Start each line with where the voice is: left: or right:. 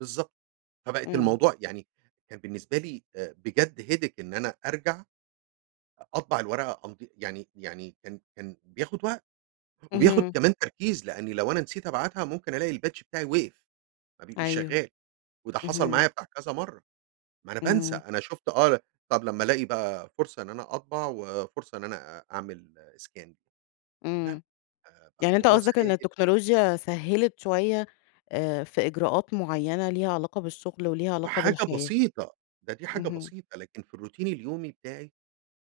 right: بالضبط، فبقت
left: إمم.
right: الموضوع يعني كان بالنسبة لي آآ بجد headache، إن أنا أرجَع أطبع الورقة أمض يعني يعني كان كان بياخد وقت وبياخد
left: اهم.
right: كمان تركيز، لأني لو أنا نسيت أبعتها ممكن ألاقي الpatch بتاعي وقف، ما بي مش
left: أيوه،
right: شغال، وده حصل
left: اهم.
right: معايا بتاع كذا مرة، ما أنا بانسى
left: إمم.
right: أنا شُفت آه، طب لما ألاقي بقى فرصة إن أنا أطبع، وفرصة إن أنا أ أعمل scan، لا
left: إمم،
right: ف
left: يعني أنت
right: فالموضوع
left: قصدك
right: سريع
left: إن
right: جدًا.
left: التكنولوجيا سهّلت شوية آآ في إجراءات معينة ليها علاقة بالشغل وليها
right: في
left: علاقة
right: حاجة
left: بالحياة؟
right: بسيطة، ده دي حاجة
left: اهم.
right: بسيطة، لكن في الروتين اليومي بتاعي،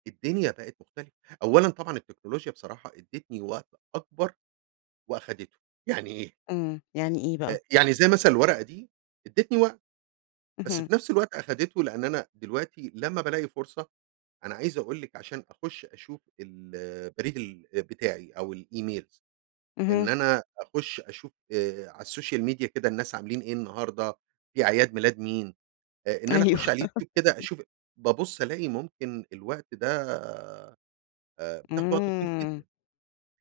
right: الدنيا بقت مختلفة. أولًا طبعًا التكنولوجيا بصراحة ادّتني وقت أكبر وأخدِته، يعني إيه؟
left: إمم، يعني إيه بقى؟
right: آآ يعني زي مثلًا الورقة دي ادّتني وقت، بس
left: اهم.
right: في نفس الوقت أخدِته، لأن أنا دلوقتي لما بالاقي فرصة، أنا عايز أقول لِك عشان أخش أشوف البريد ال بتاعي أو الEmails، إن
left: اهم.
right: أنا أخش أشوف آآ على السوشيال ميديا كده الناس عاملين إيه النهارده، في أعياد ميلاد مين، آآ إن أنا أخش
left: أيوه.
right: على اليوتيوب كده أشوف، بابص ألاقي ممكن الوقت ده آآ بتاخد وقت طويل
left: إمم،
right: جدًا،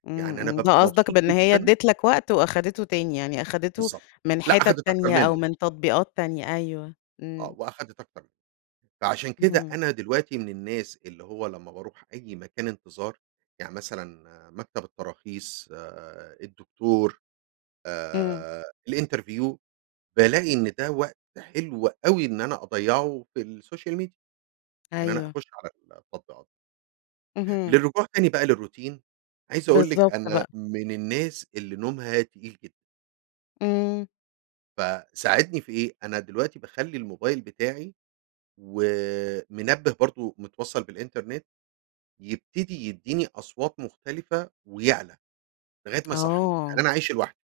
left: إمم،
right: يعني أنا
left: إمم،
right: بابقى
left: ده قصدك
right: مبسوط
left: بإن هي
right: جدًا.
left: ادِّت لك وقت، وأخدِته تاني، يعني أخِدته
right: بالضبط،
left: من
right: لأ
left: حتت
right: أخدِت أكتر
left: تانية أو
right: منه.
left: من تطبيقات تانية، أيوه.
right: آه
left: إمم.
right: وأخدِت أكتر، فعشان كده
left: اهم.
right: أنا دلوقتي من الناس اللي هو لما باروح أي مكان انتظار، يعني مثلًا مكتب التراخيص، الدكتور،
left: إمم.
right: آآ الإنترفيو، بالاقي إن ده وقت حلو أوي، إن أنا أضيّعه في السوشيال ميديا، إن أنا
left: أيوه.
right: أخش على التطبيقات.
left: اهم.
right: للرجوع تاني بقى للروتين عايز أقول لِك
left: بالضبط
right: أنا
left: بقى.
right: من الناس اللي نومها تقيل جدًا.
left: إمم.
right: فساعدني في إيه، أنا دلوقتي باخلّي الموبايل بتاعي ومنبه برضه متوصل بالإنترنت، يبتدي يديني أصوات مختلفة ويعلى لغاية ما يصحيني، لأن
left: آه.
right: أنا عايش لوحدي.